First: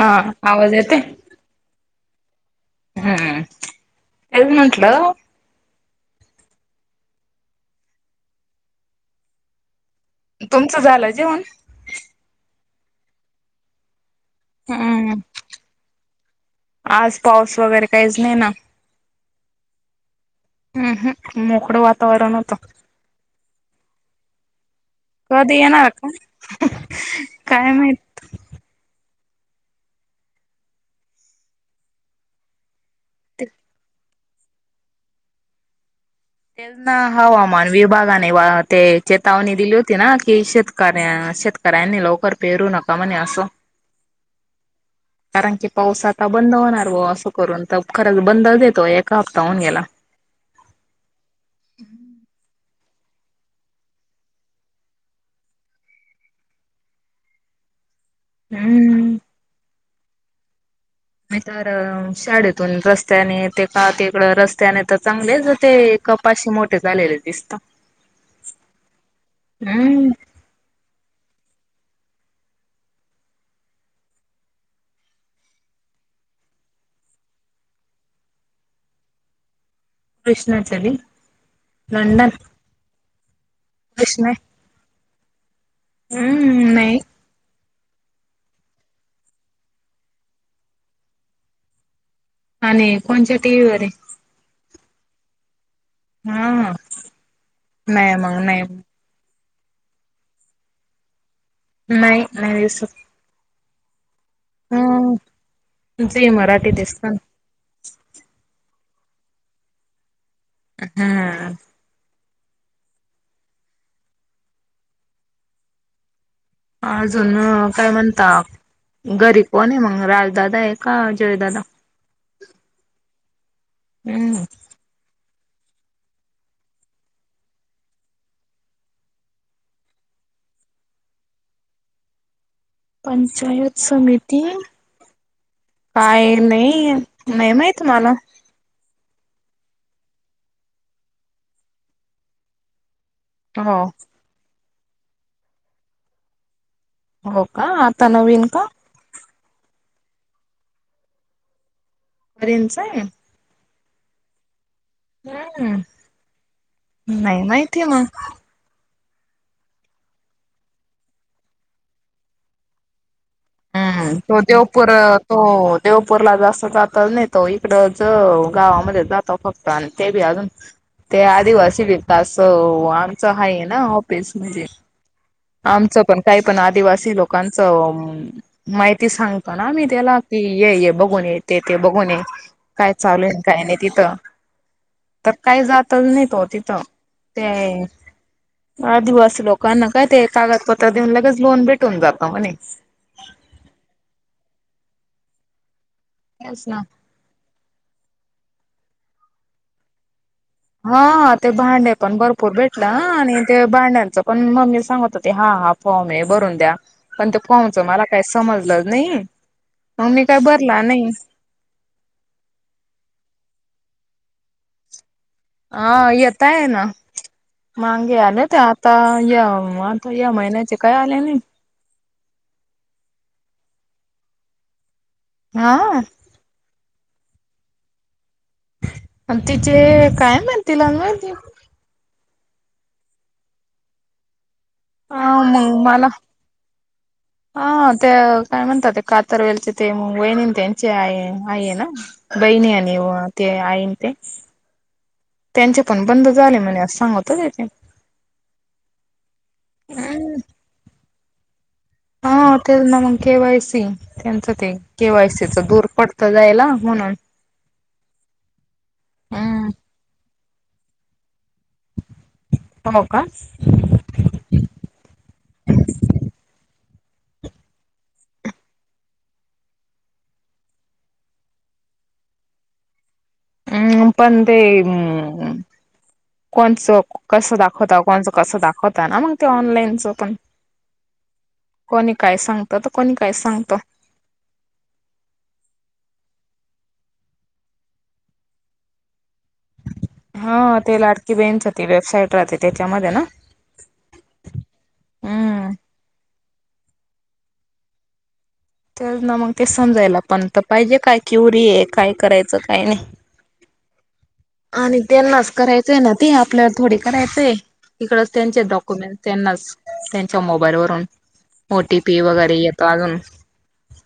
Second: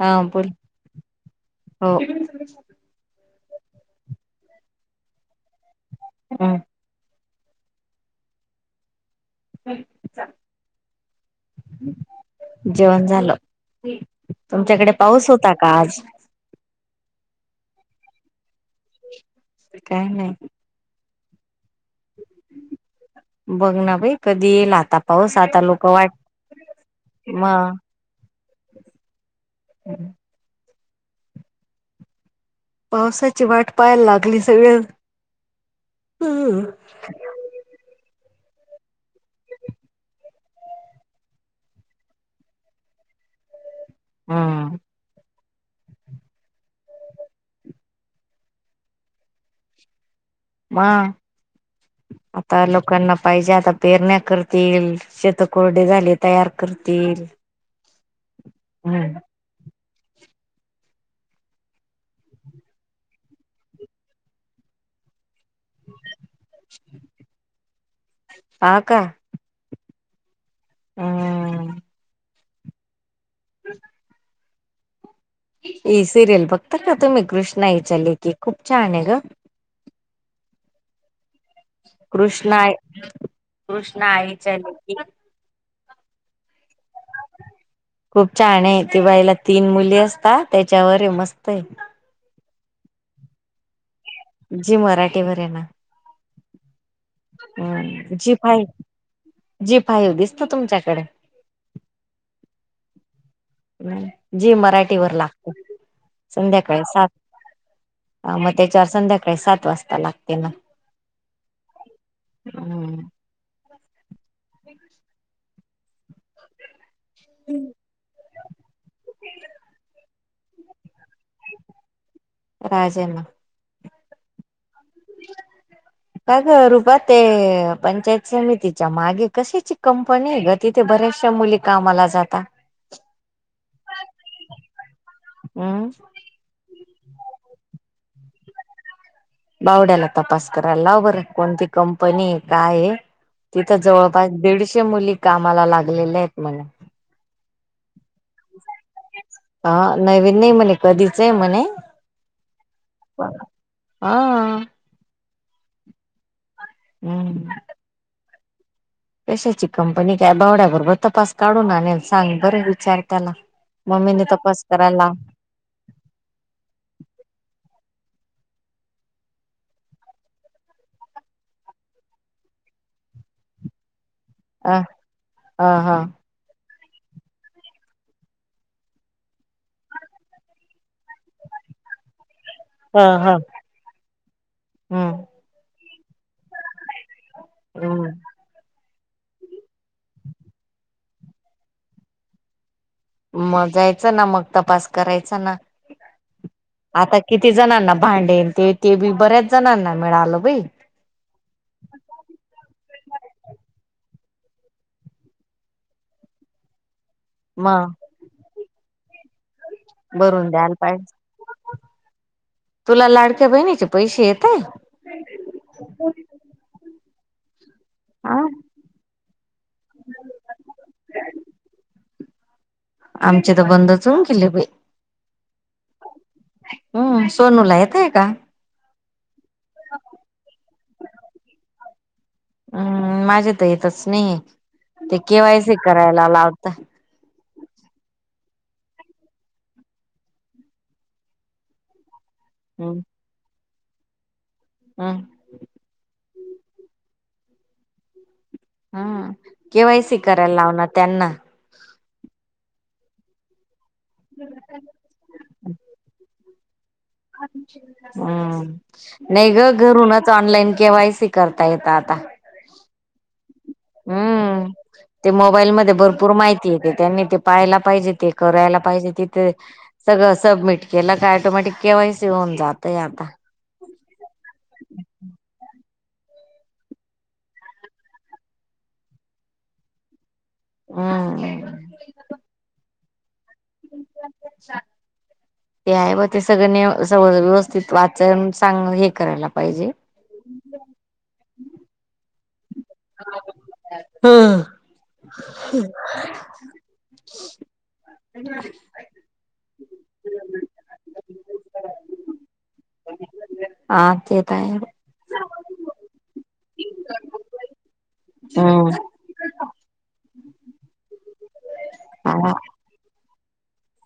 हा बोल आवाज येते हो. हम्म हेच म्हटलं. हम्म. चल चला. तुमचं झालं जेवण. जेवण झालं तुमच्याकडे हम्म पाऊस होता का आज? आज पाऊस वगैरे काहीच नाही ना. काय नाही. हम्म हम मोकळं वातावरण होतं. बघ ना बाई कधी येईल आता पाऊस कधी आता लोक येणार का वाट म. काय माहित हम्म. पावसाची वाट पाहाला लागली सगळे. तेज हवामान विभागाने ते चेतावणी दिली होती ना की शेतकऱ्या शेत तरयांनी लवकर पेरू नका म्हणे अस? हम्म कारण की पाऊस आता बंद होणार व असं करून तर खरंच बंदच येतो एका हप्ता हऊन गेला. म आता लोकांना पाहिजे आता पेरण्या करतील शेत कोरडे झाले तयार करतील. हम्म. म तरर शाळेतून रस्त्याने ते का तकड रस्त्याने तर चांगले ज ते कपाशी मोठे झालेले दिसत. हा का? हम्म. हम् [unintelligible] ह सिरियल बघता का तुम्ही कृष्णा हईच्या लेखी खूप छान आहे ग. कृष्णाचली. कृष्ण कृष्णा कृष्णईच्या लेकी हम्म नाही. खूप छान आहे ती बाईला तीन मुली असतात त्याच्यावर आहे मस्त आहे. आणि कोणाच्या टी व्हीवर आहे? जी मराठीवर आहे ना हा नाही अ जी मग नाही फई. जी फाई दिसत तुमच्याकडे? नाही नाही दिसत. जी मराठी वर ह लागत झी मराठी संध्याकाळी दिसत सात. ना ह मग त्याच्यावर संध्याकाळी सात वाजता लागते नाग. हम्म. हम्म. [inaudible] अजून काय म्हणता घरी कोण आहे मग राजदादा आहे का जयदादा? राजेना हम्म. [inaudible] का ग रुपा ते पंचायत समितीच्या मागे कशाची कंपनी ग? तिथे बऱ्याचशा मुली कामाला जातात पंचायत समिती हम्म काय नाई ही नाही माहित मला बावड्याला तपास करायला लाव बरं कोणती कंपनी काय तिथं हो जवळ पाच दीडशे मुली कामाला लागलेल्या आहेत म्हणे हो का आ त नवीन का? हा नवीन नाही म्हणे कधीच आहे म्हणे. अरेन स आह. हा. हम्म नाही हम्म माहितीय मग. कशाची कंपनी काय बावड्या बरोबर तपास काढून आणल सांग बर विचार त्याला. हम्म मम्मीने तो तपास देवपर करायला हो देवपूरला जास्त जात नाही तो इकडच गावामध्ये जातो फक्त. आणि ते बी अजून ते आदिवासी व असं आमचं हा आहे ना तेच म्हणज अ ह ह आमच पण. काही पण आदिवासी लोकांचं माहिती सांगतो ना आमही त्याला की ये ये बघ बघून ते ते बघून काय हा चालू हा आहे काय नाही तिथं हम्म तर काही जातच नाही त तिथं ते हम्म आदिवासी लोकांना. काय ते कागदपत्र देऊन लगेच लोन भेटून जात म्हणे. मग जायचं ना मग तपास करायचा ना. तेस ना. आता किती जणांना भांडेन ते ते बी बऱ्याच जणांना मिळालं बाई. हाा ते भांडे पण भरपूर भेटलं आणि ते भांड्यांचं पण मम्मी सांगत होते हा हा. फॉर्म हे भरून द्या पण त्या फॉर्मच मग मला काही समजलं नाही. मग मी काय भरून द्यायला भरला नाही. पाहिजे तुला लाडक्या बहिणीचे पैसे येतय? हा येेतय ना मांगे ह आले ते आ आता या आता या महिन्याचे काय आले नाही आमचे तर बंदच होऊन गेले बाई हा. हम्म सोनू ला येतय का. पण तिचे काय माहित तिलाच माहिती हम्म माझे तर येतच नाही ते हा केवायसी मग मला करायला लावतय. हा ते काय म्हणतात ते कातारवेलचे ते वैणीन त्यांचे आहे आई ना. बहिणी आणि हम्म व आईने त हम्म. त्यांचे पण बंद झाले म्हणे असं सांगत होते त्यांनी हम केवायसी करायला लावणार त्यांना. हा तेच ना मग केवायसी. त्यांचं ते केवायसीच दूर पडत जायला म्हणून. हम्म. नाही हम्म ग घरूनच ऑनलाईन केवायसी करता येत आता. हो का? हम्म [inaudible] ते मोबाईलमध्ये भरपूर माहिती येते त्यांनी ते पाहायला पाहिजे ते करायला पाहिजे तिथ सगळं सबमिट केलं का ऑटोमॅटिक केवा्हाैस होऊन जातय आता. हम्म पण ते. कोणचं कसं दाखवता कोणचं कसं दाखवता ना मग ते ऑनलाईनचं पण. हम. कोणी काय सांगत तर कोणी काय सांगत. [unintelligible] ते आहे व ते सगळनी स व्यवस्थित वाचून सांग हे करायला पाहिजे. हा ते लाडकी बहीणच ती वेबसाईट त त्याच्यामध्ये ना हा हम्म. त्याच ना मग ते समजायला पण तर पाहिजे काय क्युरी आहे काय करायचं काय नाही. हा तेच. आणि त्यांनाच करायचंय ना ते आपल्याला थोडी करायचंय इकडच त्यांचे हम्म डॉक्युमेंट त्यांनाच त्यांच्या मोबाईलवरून ओ टी पी हा वगैरे येतो अजून.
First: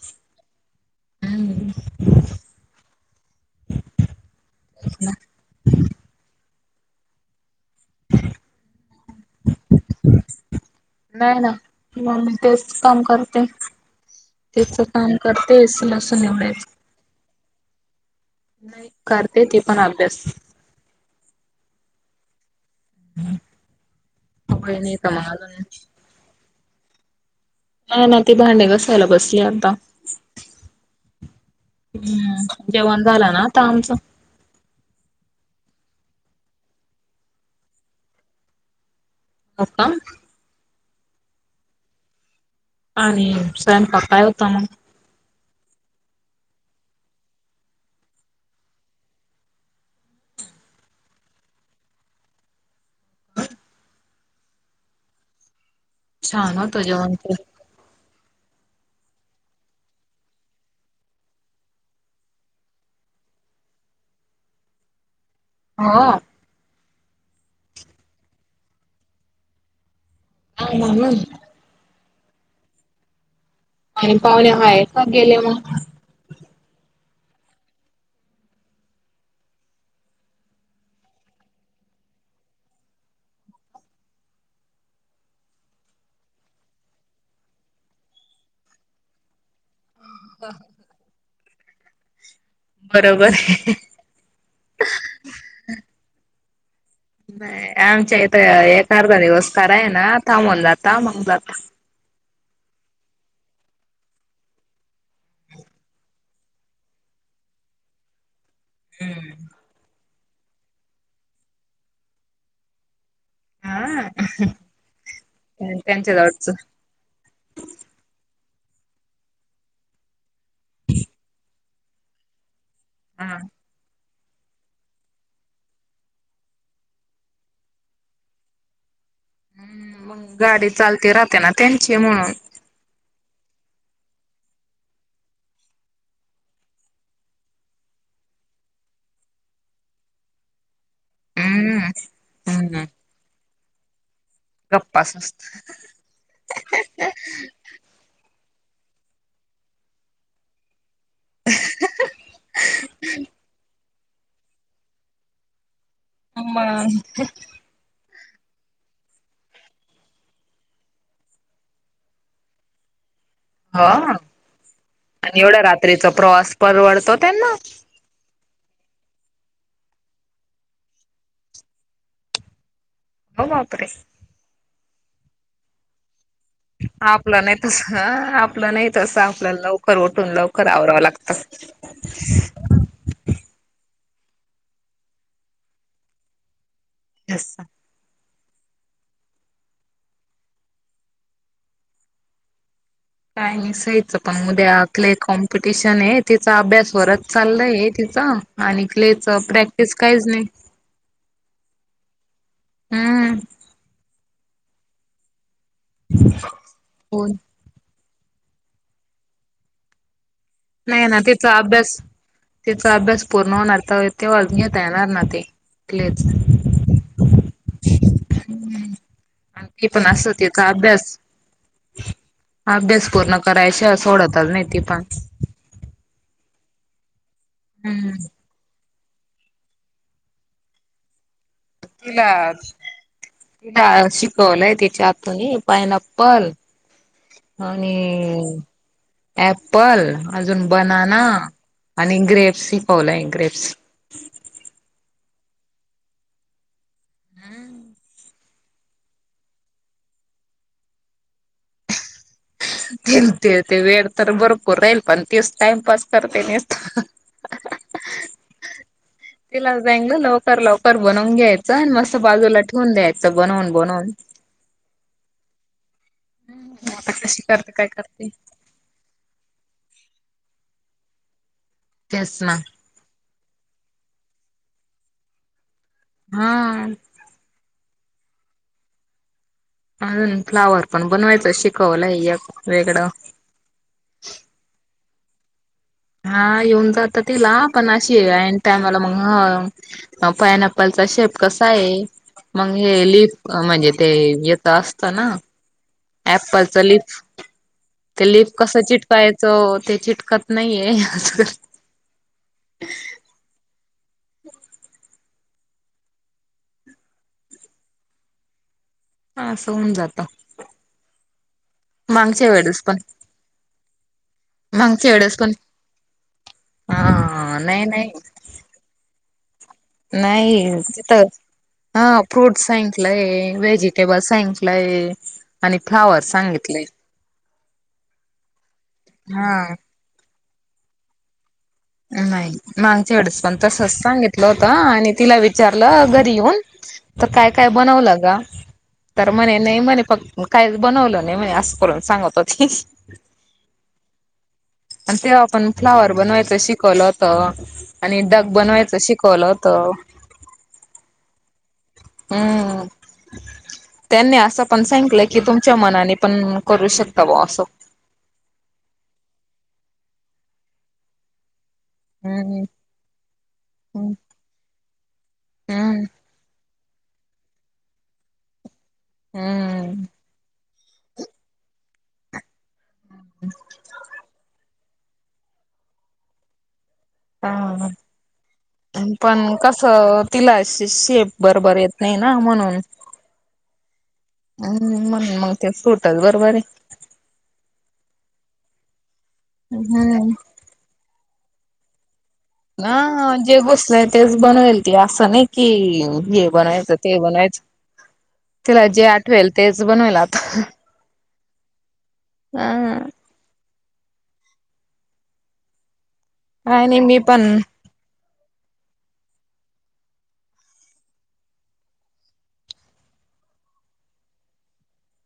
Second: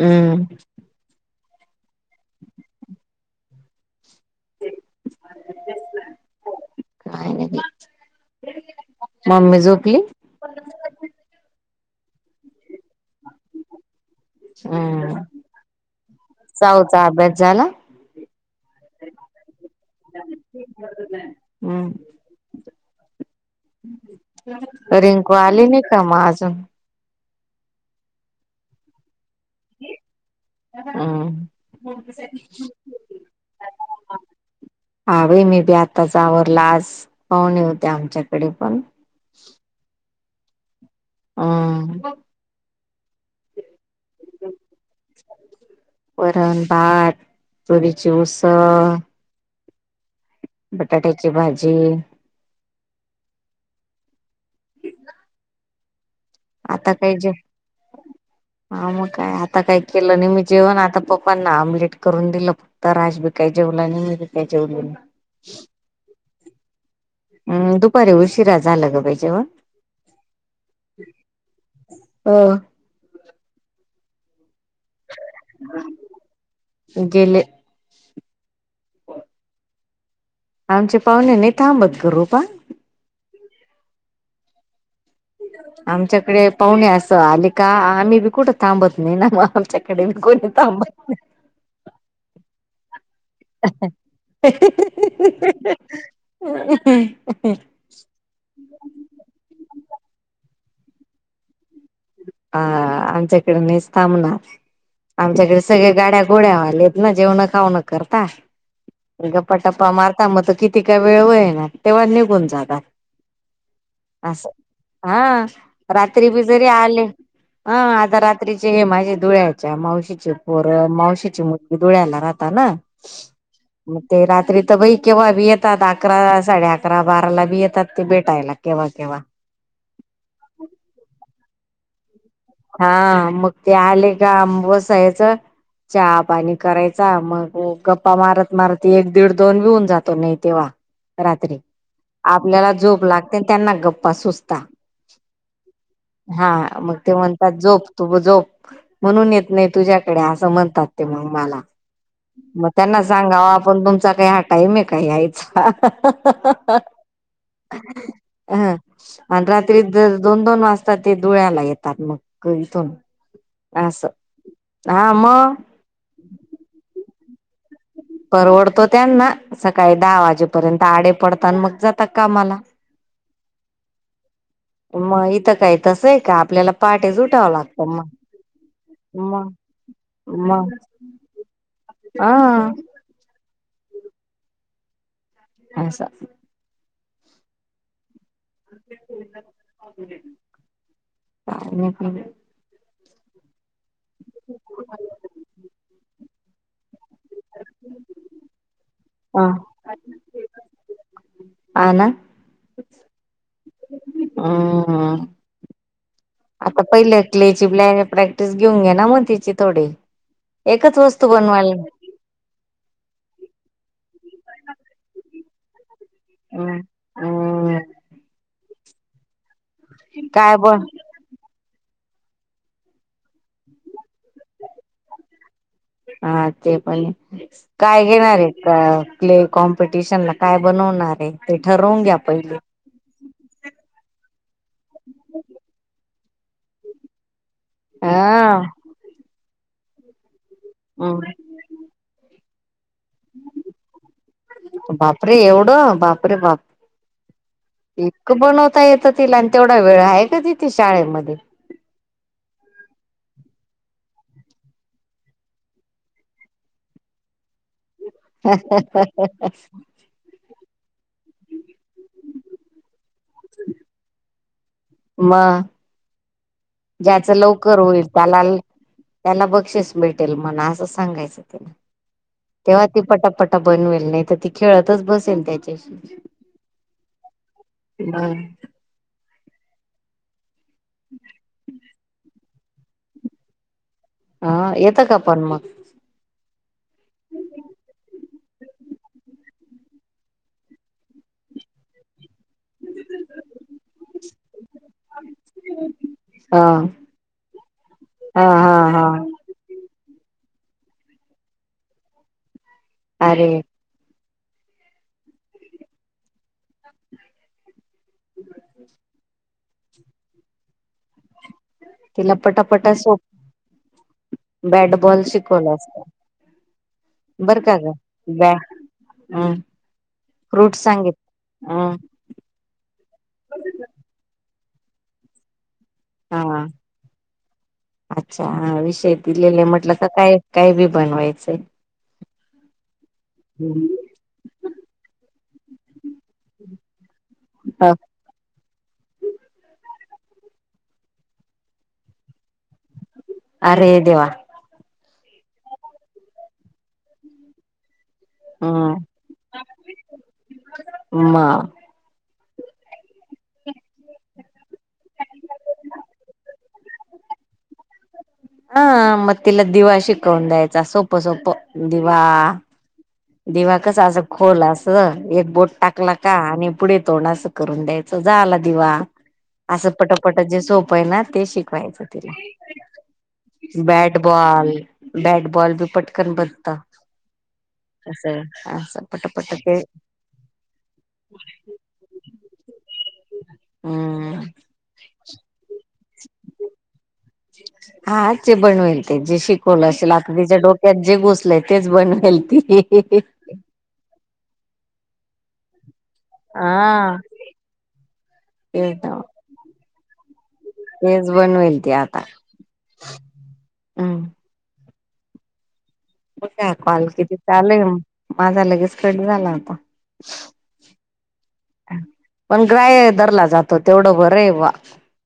हम्म. अं. काय नाही मम्मी झोपली? नाही ना मम्मी तेच काम करते. तिच काम करतेे लसूण निवडायचं. चा अभ्यास झाला. करते ती पण अभ्यास. हम्म. नाही तर मग रिंकू अजून आली नाही का म अजून? हा ना ती भांडे घासाायला बसली आ हम्म हम्म जेवण झालं ना आता आमचं. हा बाई मी बी आताच आवरल आज पाहुणे होते आमच्याकडे पण. आत्ता. हम्म. आणि स्वयंपाक होता मग? वरण, भात, तुरीची उसळ बटाट्याची भाजी. छान होतं आता जेवण काही जेव [inaudible] हा मग काय आता काय केलं नाही मी जेवण आता पप्पांना आमलेट करून दिलं. आता राज बी काय जेवला नाई आणि मी बी काय जेवली नाई. हा. हं दुपारी उशिरा झालं ग बाई जेवण. हा म्हणून. हं. आणि पाहुणे हाय का गेले मग? गेले. पर आमचे पाहुणे नाही थांबत ग रुपा. आमच्याकडे पाहुणे असं आले का आम्ही बी कुठं थांबत नाही ना मग आमच्या कडे बी कोणी थांबत नाही. बरोबर अ हं हं. ही ही ह ह ह ह. अ हं. नाही आमच्या इथ एक अर्धा दिवस कराय ना थांबून जाता मग जाता. हा आमच्याकडं नाईच थांबणार. आमच्याकडे सगळे गाड्या घोड्या आलेत ना जेवण खावन करता गप्पा टप्पा मारता मग त किती का वेळ होईना तेव्हा निघून जातात. हा अस हा त्यांच्या रात्री बी जवळच जरी आले हा आता रात्रीचे हे माझे धुळ्याच्या मावशीचे पोर मावशीची मु धुळ्याला राहता ना. हा. मग ते रात्री तर बई केव्हा बी येतात अकरा साडे अकरा बाराला बी येतात ते भेटायला. केव्हा केव्हा. मग गाडी चालते राहते ना त्यांची म्हणून. हा मग ते आले का आं बसायचं. चहा पाणी करायचा मग गप्पा मारत मारत एक दीड दोन बी होऊन जातो नाही. तेव्हा रात्री हम्म आपल्याला हम्म. जोप लागते आण त्यांना गप्पा सुच गप्पा सुस्त हा मग ते म्हण जोप तू जोप म्हणून येत नाही तुझ्याकडे असं म्हणतात ते मग मला. मग त्यांना सांगाव आपण तुमचा काही हा टाईम आहे का यायचा आ मग हं हं. हा हा. अ आणि रात्री दर दोन दोन वाजता ते धुळ्याला येतात मग. कधीपण. ह आणि एवढ़या रात्रीचा प्रवास परवडतो त्यांना? परवडतो त्यांना. सकाळी दहा वाजेपर्यंत आडे पडता आण मग जातात कामाला. म बापरे. मग इथं काही तसं आहे का आप आपलं नाही तस आपलं नाही तस मग आपल्याला लवकर उठून लवकर आवरावं लागत. ह. असं. असं. काय म्हणती? काय नाई सईचंपण उद्या क्ले कॉम्पिटिशन आहे तिचा अभ्यास वरच चाललाय तिचा. आणि क्लेच ह प्रॅक्टिस काहीच नाही. हा ना. हम्म. हम्म हं. आता पहिल्या हो क्लेची ब्लॅ प्रॅक्टिस घेऊन घे ना मग तिची थोडी. एकच नाही ना वस्तू तिचा बनवायला अभ्यास तिचा अभ्यास पूर्ण होणार तर तेव्हाचं घेता येणार ना ते क्लेच. हम. हे पण असं काय तिचा बन अभ्यास अभ्यास पूर्ण कराय शिवाय सोडतचं नाही ती पण. हा ते पण आहे काय हम्म घेणार आहे? अ क्ले कॉम्पिटिशन ला काय बनवणार आहे? ते ठरून तिला तिला शिकवलंय तिच्या आत्तूनी पाइनाप्पल. आणि हा अँपल अजून बनाना. आणि ग्रेप्स ही पावलय ग्रेप्स. बापरे एवढं बापरे बाप एक बनव ता ही येतं तिला आणि तेवढा वेळ आहे का तिथे शाळेमध्ये. येलते ते वेळ तर भरपूर राहील पण तीच टाइमपस करते निस्त. [unintelligible] लवकर बनवून घ्यायचं आणि मस्त बाजूला ठेवून द्यायचं बनवून-बनवून. म आता ज्याच कशी करते लवकर काय होईल करते. त्याला ल त्यांना बक्षीस भेटेल म्हणा असं सांगायचं तिला. तेच ना. तेव्हा ती पटापटा बनवेल नाही तर ती खेळतचं बसेल त्याच्याशी. हा. बर. अजून फ्लावर पण बनवायचं शिकवलंय एक वेगळं. हा येतं का पण मग? हा येऊन जातात तिला पण अशी टामला मग हां. हा पायनएपलचा शेप कसा आहे? मंग हे लिफ म्हणजे ते येतं असत ना. हम्म. ऍपलचं लिप ते हा लिप हा कसं चिट हा कायचे ते चिटकत नाहीये. अरे [inaudible] [inaudible] असं होऊन जातं तिला मागच्या वेळेस पण. बॅटबॉल शिकवला असतं. आं नाही नाही बॅ नाही फ्रूट सांगित तिथं अ हा फ्रूट सांगितलंय व्हेजिटेबल सांगितलंय आणि फ्लावर हा सांगितलंय. अच्छा हा विषय दिलेले हा म्हटलं का काय काय बी बनवायचंय. नाही मागच्या वेळेच पण तसच सांगितलं होतं आणि तिला विचारलं घरी येऊन तर काय काय ह बनवलं गं तर म्हणे नाही म्हणे फक् म काही बनवलं नाही मने असं करून सांगत होती. अरे देेवा! आणि तेव्हा पण फ्लावर बनवायचं शिकवलं होत आणि डक बनवायचं हम् शिकवलं होता. म हम्म. त्यांनी असं पण सांगितलं की तुमच्या मनाने पण करू शकता व असं. हा मग तिला दिवा शिकवून द्यायचा सोप्पं-सोप्पं दिवा हम्म दिवा कस हम्म असं खोल असं एक बोट हम्म टाकला का आणि पुढे तोंड असं करून द्यायचं झाला दिवा. हम्म. असं पटपट जे सोप्पं आहे ना ते शिकवायचं तिला बॅट फुटबॉल बॅटबॉल भी पटकन बनता. हां. तसं पण कसं तिला शे शेप बरोबर येत नाही ना म्हणून. हम्म. हम्म मंग ते सुटत बरोबर आहे. हा चे बनवेल ते जे शिकवलं असेल हम्म. आकवीचे डोक् त्यात जे गोसलय तेच बनवेल ती. ना जे बसलाय आहे तेच बनवेल त असं नाही की हे बनवायचं हा ते बनवायचं तिला तेच जे ना आठवेल तेच बनवायल. तेच बनवेल ती आता हम्म. काय नाही कॉल मी पण कितीचा आलाय माझा लगेच कट झाला होता. पण ग्राय दरला जातो तेवढं बरे वा.